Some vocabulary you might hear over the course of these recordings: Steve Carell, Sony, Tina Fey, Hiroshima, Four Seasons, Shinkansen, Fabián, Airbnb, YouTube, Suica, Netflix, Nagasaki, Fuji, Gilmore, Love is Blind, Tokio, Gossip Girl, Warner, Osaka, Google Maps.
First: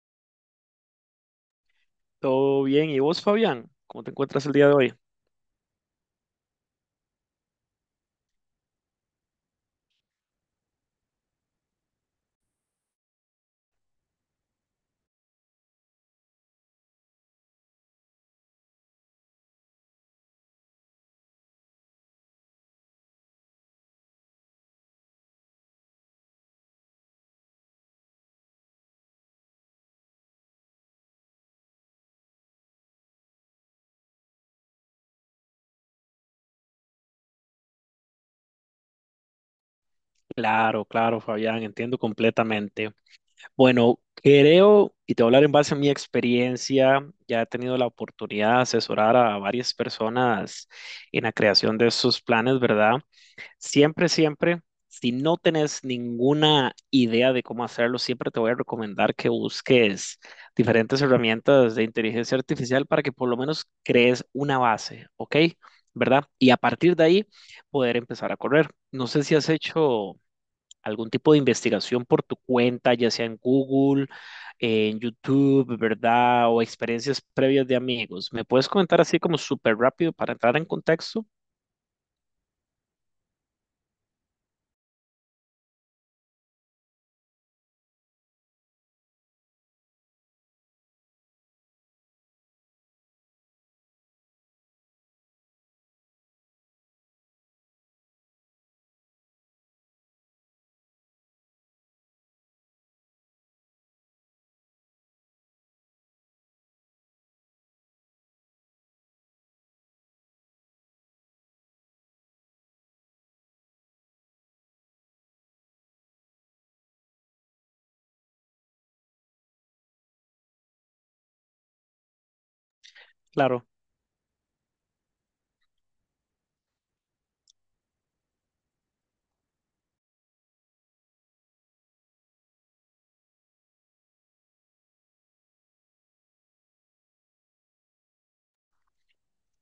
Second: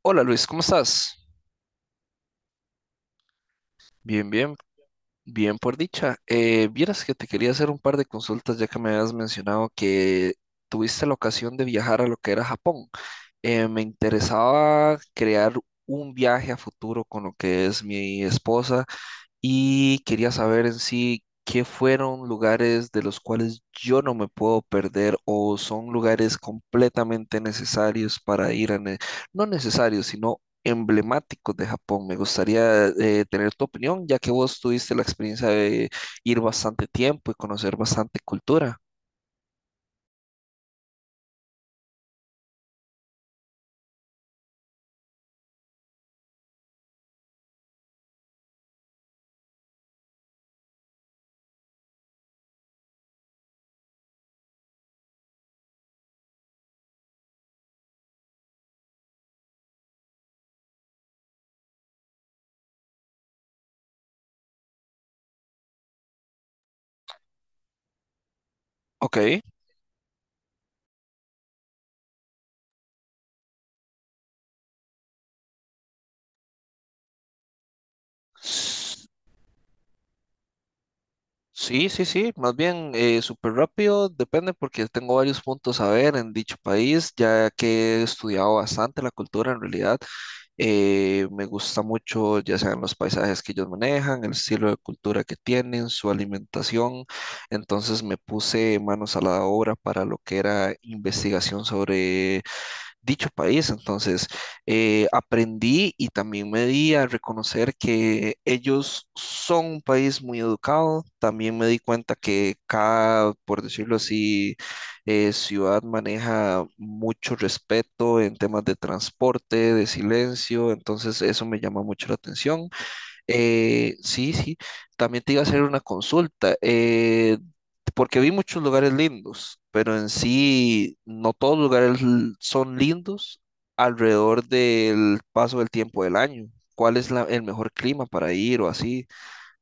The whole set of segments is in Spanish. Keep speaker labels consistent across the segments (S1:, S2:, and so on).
S1: Hola Luis, ¿cómo estás?
S2: Todo bien. ¿Y vos, Fabián? ¿Cómo te
S1: Bien,
S2: encuentras el
S1: bien,
S2: día de hoy?
S1: bien por dicha. Vieras que te quería hacer un par de consultas ya que me habías mencionado que tuviste la ocasión de viajar a lo que era Japón. Me interesaba crear un viaje a futuro con lo que es mi esposa y quería saber en sí qué fueron lugares de los cuales yo no me puedo perder o son lugares completamente necesarios para ir a. No necesarios, sino emblemáticos de Japón. Me gustaría tener tu opinión, ya que vos tuviste la experiencia de ir bastante tiempo y conocer bastante cultura.
S2: Claro, claro, Fabián, entiendo completamente. Bueno, creo, y te voy a hablar en base a mi experiencia, ya he tenido la oportunidad de asesorar a varias personas en la creación de sus planes, ¿verdad? Siempre, siempre, si no tenés ninguna idea de cómo hacerlo, siempre te voy a recomendar que busques diferentes herramientas de inteligencia artificial para que por lo menos crees una base, ¿ok? ¿Verdad? Y a partir de ahí poder empezar a correr. No
S1: Ok.
S2: sé si has hecho algún tipo de investigación por tu cuenta, ya sea en Google, en YouTube, ¿verdad? O experiencias previas de amigos. ¿Me puedes comentar así como súper rápido para entrar en contexto?
S1: Sí, sí, sí, más bien súper rápido, depende porque tengo varios puntos a ver en dicho país, ya que he estudiado bastante la cultura en realidad. Me gusta mucho, ya sean los paisajes que ellos manejan, el estilo de cultura que tienen, su alimentación. Entonces me puse manos a la obra para lo que era investigación sobre dicho país. Entonces, aprendí y también me di a reconocer que ellos son un país muy educado. También me di cuenta que cada, por decirlo así, ciudad maneja mucho respeto en temas de transporte, de silencio. Entonces, eso me llama mucho la atención.
S2: Claro,
S1: Sí, sí. También te iba a hacer una consulta. Porque vi muchos lugares lindos, pero en sí no todos los lugares son lindos alrededor del paso del tiempo del año. ¿Cuál es el mejor clima para ir o así?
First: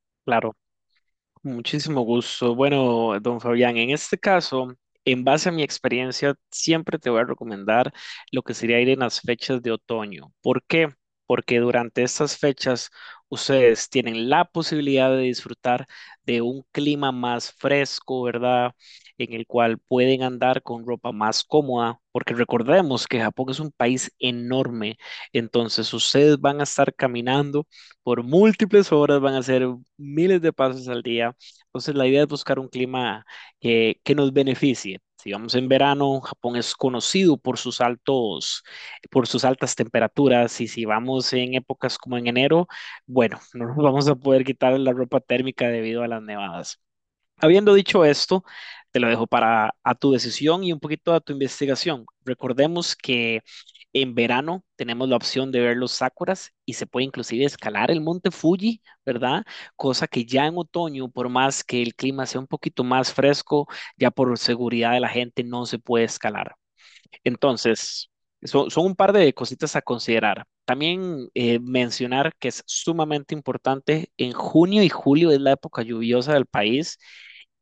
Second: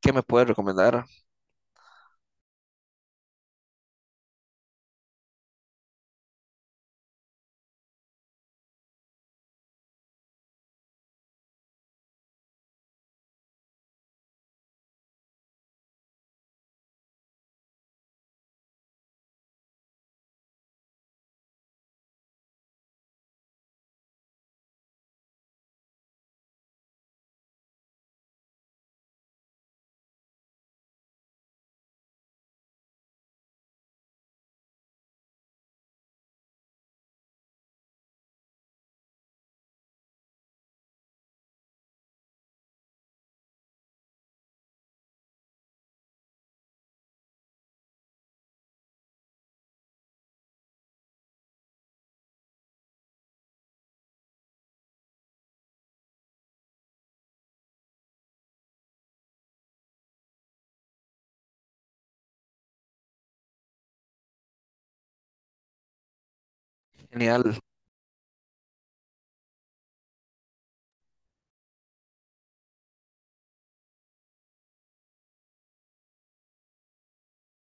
S1: ¿Qué me puedes
S2: claro.
S1: recomendar?
S2: Muchísimo gusto. Bueno, don Fabián, en este caso, en base a mi experiencia, siempre te voy a recomendar lo que sería ir en las fechas de otoño. ¿Por qué? Porque durante estas fechas ustedes tienen la posibilidad de disfrutar de un clima más fresco, ¿verdad? En el cual pueden andar con ropa más cómoda, porque recordemos que Japón es un país enorme, entonces ustedes van a estar caminando por múltiples horas, van a hacer miles de pasos al día. Entonces, la idea es buscar un clima que nos beneficie. Si vamos en verano, Japón es conocido por sus altos, por sus altas temperaturas, y si vamos en épocas como en enero, bueno, no nos vamos a poder quitar la ropa térmica debido a las nevadas. Habiendo dicho esto, te lo dejo para a tu decisión y un poquito a tu investigación. Recordemos que en verano tenemos la opción de ver los sakuras y se puede inclusive escalar el monte Fuji, ¿verdad? Cosa que ya en otoño, por más que el clima sea un poquito más fresco, ya por seguridad de la gente no se puede escalar.
S1: Genial.
S2: Entonces, son un par de cositas a considerar. También mencionar que es sumamente importante, en junio y julio es la época lluviosa del país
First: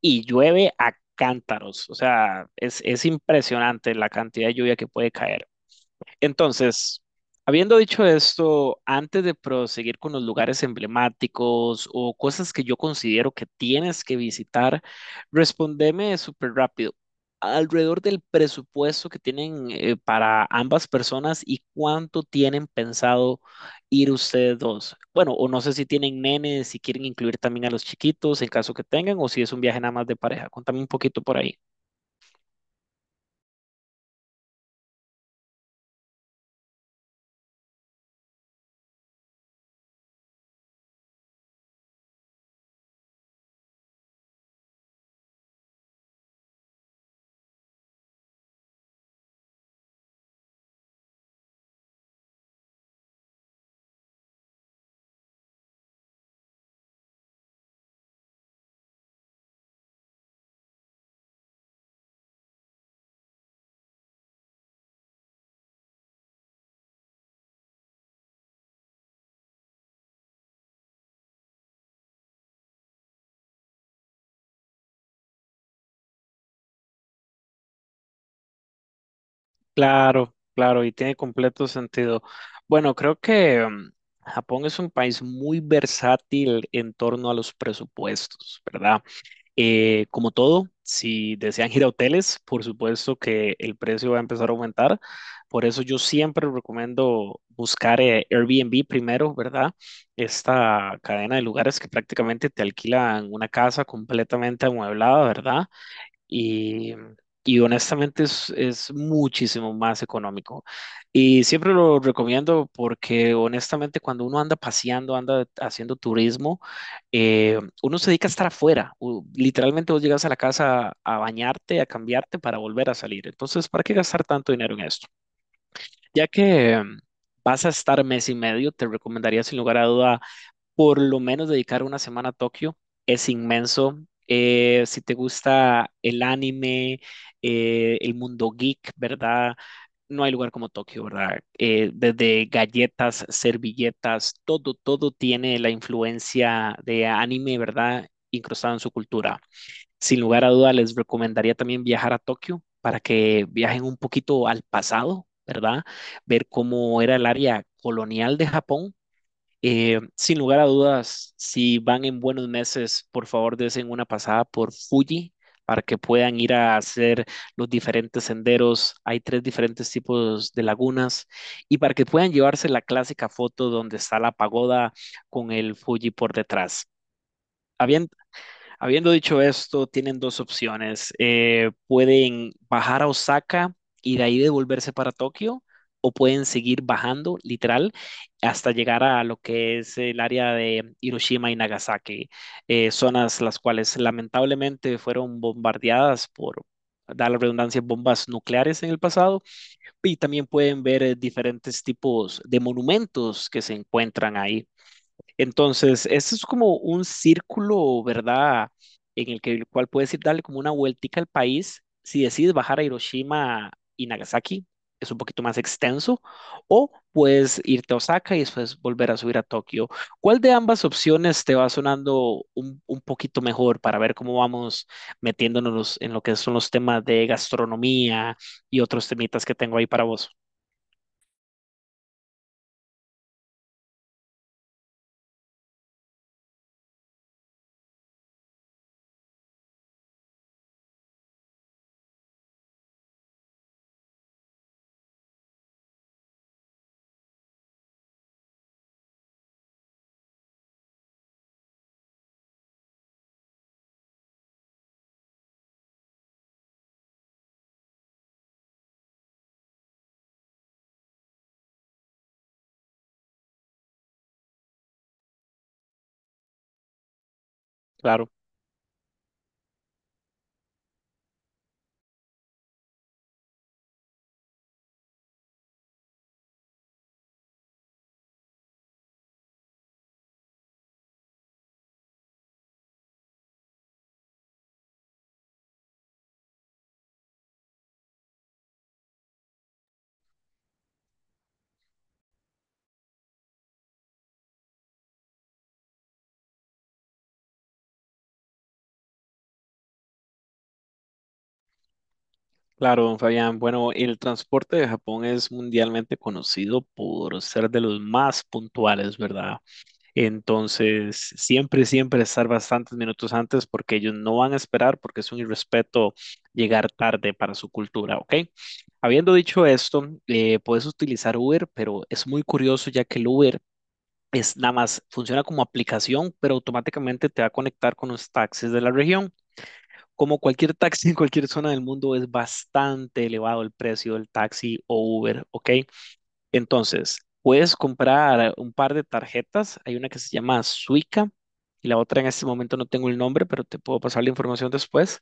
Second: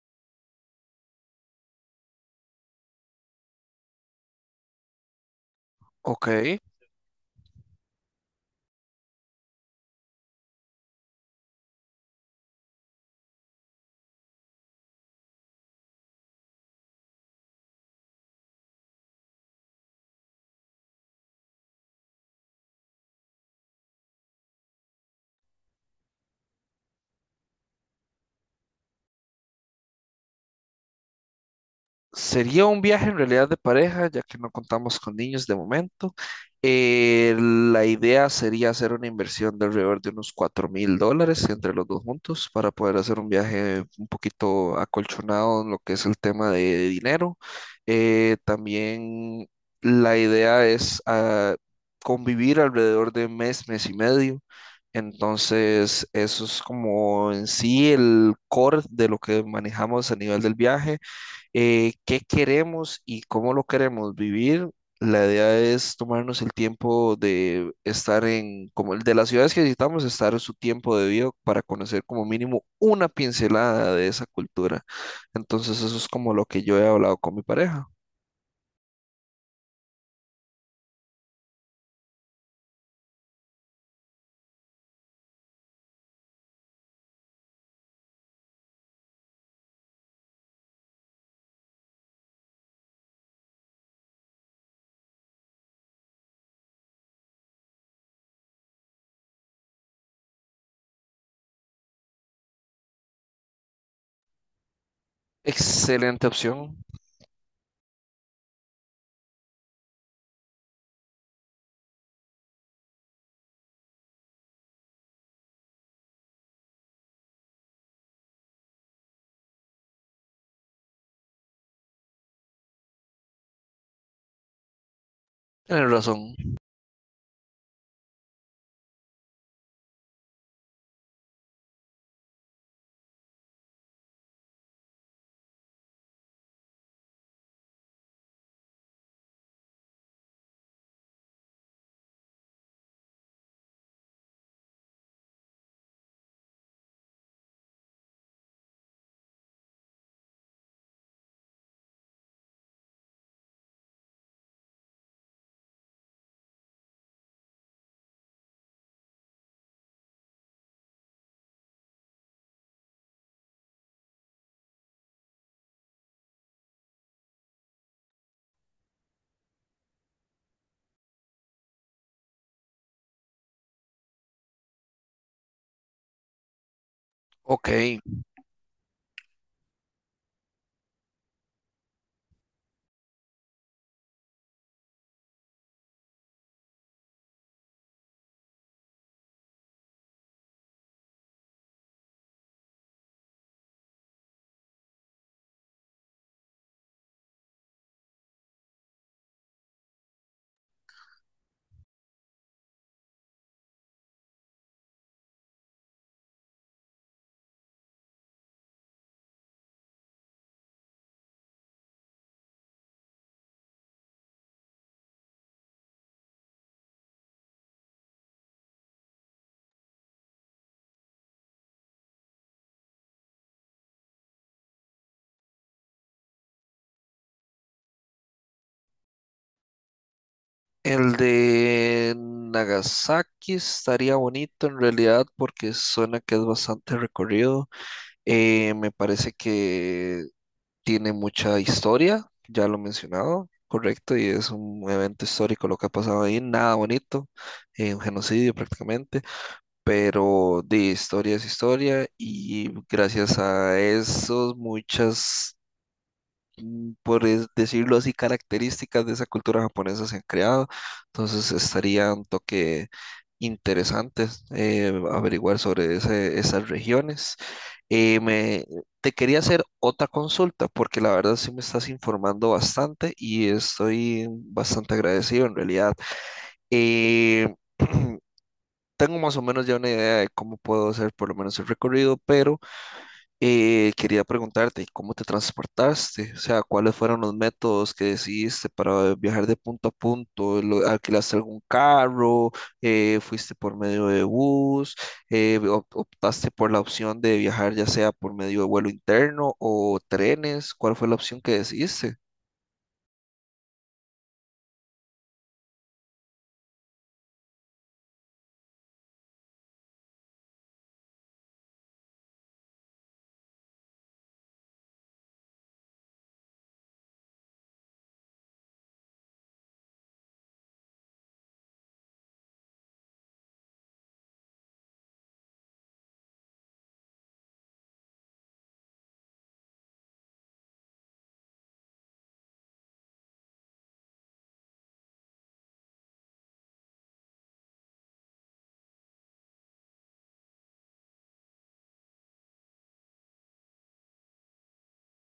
S2: y llueve a cántaros, o sea, es impresionante la cantidad de lluvia que puede caer.
S1: Ok.
S2: Entonces, habiendo dicho esto, antes de proseguir con los lugares emblemáticos o cosas que yo considero que tienes que visitar, respondeme súper rápido. Alrededor del presupuesto que tienen para ambas personas y cuánto tienen pensado ir ustedes dos. Bueno, o no sé si tienen nenes, si quieren incluir también a los chiquitos en caso que tengan, o si es un viaje nada más de pareja. Contame un poquito por ahí.
S1: Sería un viaje en realidad de pareja, ya que no contamos con niños de momento. La idea sería hacer una inversión de alrededor de unos $4,000 entre los dos juntos para poder hacer un viaje un poquito acolchonado en lo que es el tema de dinero. También la idea es convivir alrededor de mes, mes y medio. Entonces, eso es como en sí el core de lo que manejamos a nivel del viaje qué queremos y cómo lo queremos vivir. La idea es tomarnos el tiempo de estar en, como el de las ciudades que visitamos, estar en su tiempo debido para conocer como mínimo una pincelada de esa cultura. Entonces eso es como lo que yo he hablado con mi pareja.
S2: Claro, claro, y tiene completo sentido. Bueno, creo que Japón es un país muy versátil en torno a los presupuestos, ¿verdad? Como todo, si desean ir a hoteles, por supuesto que el precio va a empezar a aumentar. Por eso yo siempre recomiendo buscar Airbnb primero, ¿verdad? Esta cadena de lugares que prácticamente te alquilan una casa completamente amueblada, ¿verdad?
S1: Excelente opción.
S2: y, y honestamente es muchísimo más económico. Y siempre lo recomiendo porque honestamente cuando uno anda paseando, anda haciendo turismo, uno se dedica a estar afuera. Literalmente vos llegas a la casa a bañarte, a cambiarte para volver a salir. Entonces, ¿para qué gastar tanto dinero en esto?
S1: Tienes
S2: Ya
S1: razón.
S2: que... em, Vas a estar mes y medio, te recomendaría sin lugar a duda por lo menos dedicar una semana a Tokio. Es inmenso. Si te gusta el anime, el mundo geek, ¿verdad? No hay lugar como Tokio, ¿verdad? Desde galletas, servilletas, todo, todo tiene la influencia de anime, ¿verdad? Incrustada en su cultura. Sin lugar a duda, les recomendaría también viajar a Tokio para que viajen un poquito al pasado, ¿verdad? Ver cómo era el área colonial de Japón, sin lugar a dudas, si van en buenos meses, por favor desen una pasada por Fuji para que puedan ir a hacer los diferentes senderos. Hay tres diferentes tipos de lagunas y para que puedan llevarse la clásica foto donde está la pagoda con el Fuji por detrás.
S1: Ok,
S2: Habían- Habiendo dicho esto, tienen dos opciones. Pueden bajar a Osaka y de ahí devolverse para Tokio, o pueden seguir bajando, literal, hasta llegar a lo que es el área de Hiroshima y Nagasaki, zonas las cuales lamentablemente fueron bombardeadas por, da la redundancia, bombas nucleares en el pasado, y también pueden ver diferentes tipos de monumentos que se encuentran ahí. Entonces, ese es como un círculo, ¿verdad? En el que el cual puedes ir darle como una vueltica al país si decides bajar a Hiroshima y Nagasaki, es un poquito más extenso, o puedes irte a Osaka y después volver a subir a Tokio. ¿Cuál de ambas opciones te va sonando un poquito mejor para ver cómo vamos metiéndonos en lo que son los temas de gastronomía y otros temitas que tengo ahí para vos?
S1: el de Nagasaki estaría bonito en realidad porque suena que es bastante recorrido. Me parece que tiene mucha historia, ya lo he mencionado, correcto, y es un evento histórico lo que ha pasado ahí, nada bonito, un genocidio prácticamente, pero de historia es historia y gracias a eso muchas mm, decirlo así, características de esa cultura japonesa se han creado. Entonces estaría un toque interesante averiguar sobre esas regiones. Eh,
S2: Claro.
S1: me, Te quería hacer otra consulta porque la verdad sí me estás informando bastante y estoy bastante agradecido en realidad. Eh, Tengo más o menos ya una idea de cómo puedo hacer por lo menos el recorrido, pero quería preguntarte, ¿cómo te transportaste? O sea, ¿cuáles fueron los métodos que decidiste para viajar de punto a punto? ¿Alquilaste algún carro? ¿Fuiste por medio de bus? Eh, ¿optaste por la opción de viajar ya sea por medio de vuelo interno o trenes? ¿Cuál fue la opción que decidiste?
S2: Claro, don Fabián. Bueno, el transporte de Japón es mundialmente conocido por ser de los más puntuales, ¿verdad? Entonces, siempre, siempre estar bastantes minutos antes porque ellos no van a esperar porque es un irrespeto llegar tarde para su cultura, ¿ok? Habiendo dicho esto, puedes utilizar Uber, pero es muy curioso ya que el Uber es nada más, funciona como aplicación, pero automáticamente te va a conectar con los taxis de la región. Como cualquier taxi en cualquier zona del mundo, es bastante elevado el precio del taxi o Uber, ¿ok? Entonces, puedes comprar un par de tarjetas. Hay una que se llama Suica y la otra en este momento no tengo el nombre, pero te puedo pasar la información después,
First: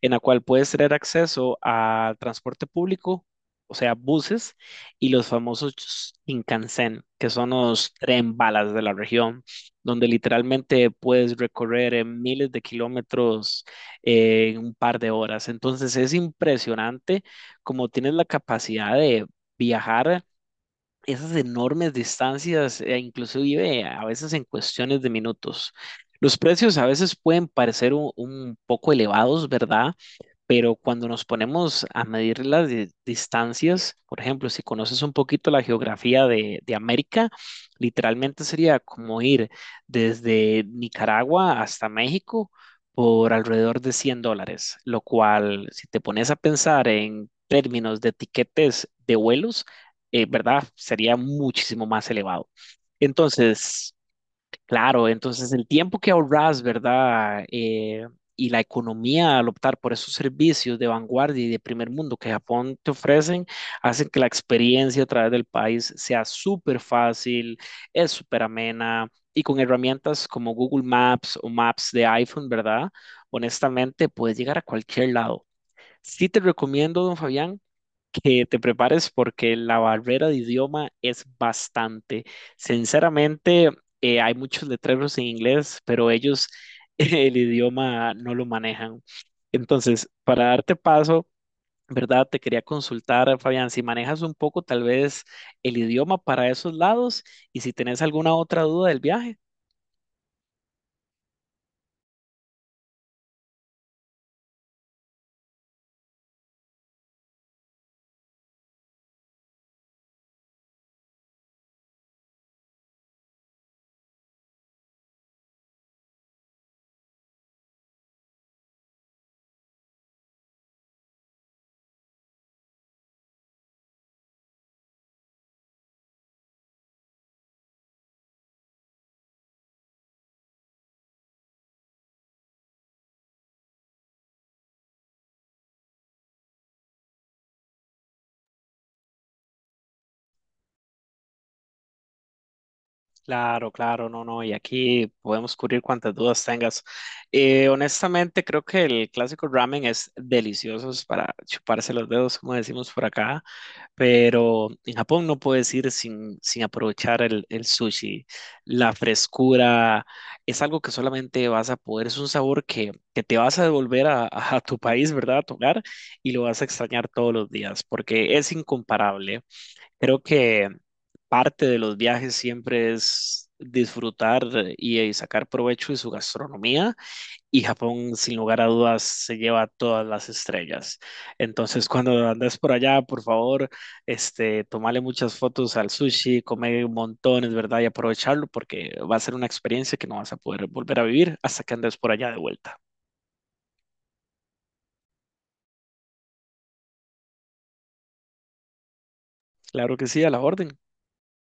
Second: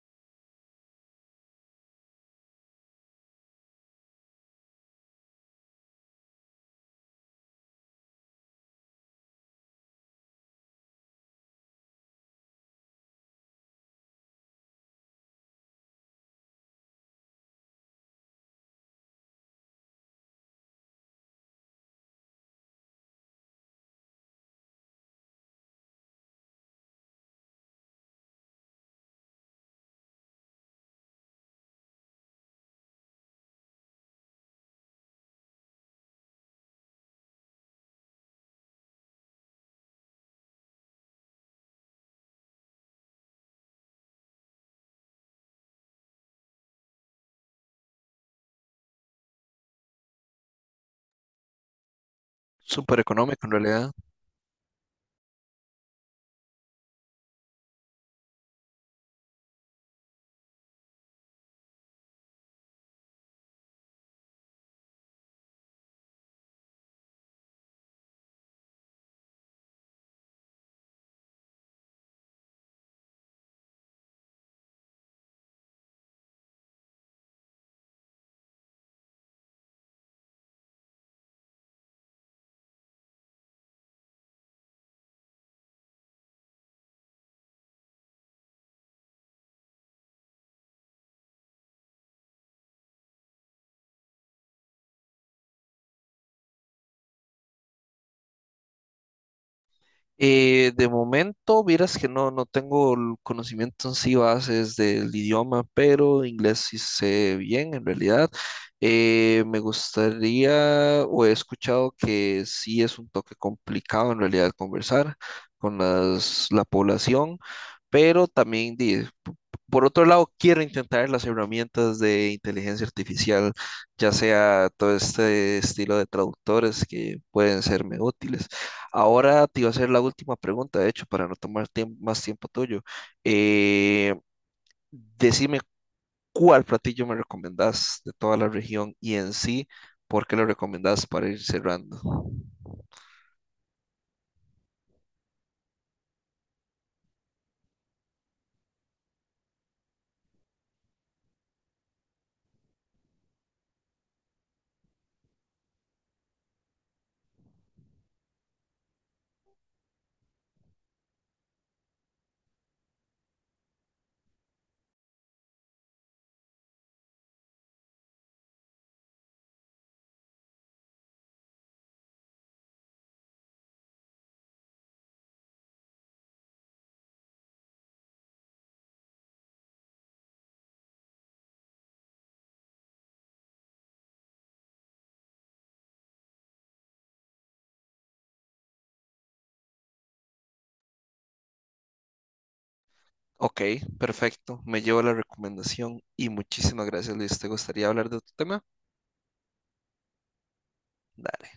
S2: en la cual puedes tener acceso al transporte público, o sea, buses y los famosos Shinkansen, que son los tren balas de la región, donde literalmente puedes recorrer miles de kilómetros en un par de horas. Entonces, es impresionante como tienes la capacidad de viajar esas enormes distancias, e inclusive a veces en cuestiones de minutos. Los precios a veces pueden parecer un poco elevados, ¿verdad? Pero cuando nos ponemos a medir las distancias, por ejemplo, si conoces un poquito la geografía de América, literalmente sería como ir desde Nicaragua hasta México por alrededor de $100, lo cual, si te pones a pensar en términos de tiquetes de vuelos, ¿verdad? Sería muchísimo más elevado.
S1: Súper económico en realidad.
S2: Entonces, claro, entonces el tiempo que ahorras, ¿verdad? Y la economía al optar por esos servicios de vanguardia y de primer mundo que Japón te ofrecen, hacen que la experiencia a través del país sea súper fácil, es súper amena y con herramientas como Google Maps o Maps de iPhone, ¿verdad? Honestamente, puedes llegar a cualquier lado. Sí te recomiendo, don Fabián, que te prepares porque la barrera de idioma es bastante. Sinceramente, hay muchos letreros en inglés, pero ellos el idioma no lo manejan. Entonces, para darte paso, ¿verdad? Te quería consultar, Fabián, si manejas un poco tal vez el idioma para esos lados y si tenés alguna otra duda del viaje.
S1: De momento, vieras que no, no tengo el conocimiento en sí bases del idioma, pero inglés sí sé bien en realidad. Me gustaría, o he escuchado que sí es un toque complicado en realidad conversar con la población, pero también, por otro lado, quiero intentar las herramientas de inteligencia artificial, ya sea todo este estilo de traductores que pueden serme útiles. Ahora te iba a hacer la última pregunta, de hecho, para no tomar más tiempo tuyo. Eh, Decime cuál platillo me recomendás de toda la región y en sí, por qué lo recomendás para ir cerrando.
S2: Claro, claro, no, no, y aquí podemos cubrir cuantas dudas tengas. Honestamente, creo que el clásico ramen es delicioso, es para chuparse los dedos, como decimos por acá, pero en Japón no puedes ir sin aprovechar el sushi. La frescura es algo que solamente vas a poder, es un sabor que te vas a devolver a tu país, ¿verdad? A tu hogar, y lo vas a extrañar todos los días, porque es incomparable. Creo que parte de los viajes siempre es disfrutar y sacar provecho de su gastronomía y Japón sin lugar a dudas se lleva todas las estrellas. Entonces cuando andas por allá, por favor, tomale muchas fotos al sushi, come montones, ¿verdad? Y aprovecharlo porque va a ser una experiencia que no vas a poder volver a vivir hasta que andes por allá de vuelta.
S1: Ok, perfecto. Me llevo la recomendación y muchísimas gracias, Luis. ¿Te gustaría hablar de tu tema?
S2: Claro que sí, a la orden.
S1: Dale.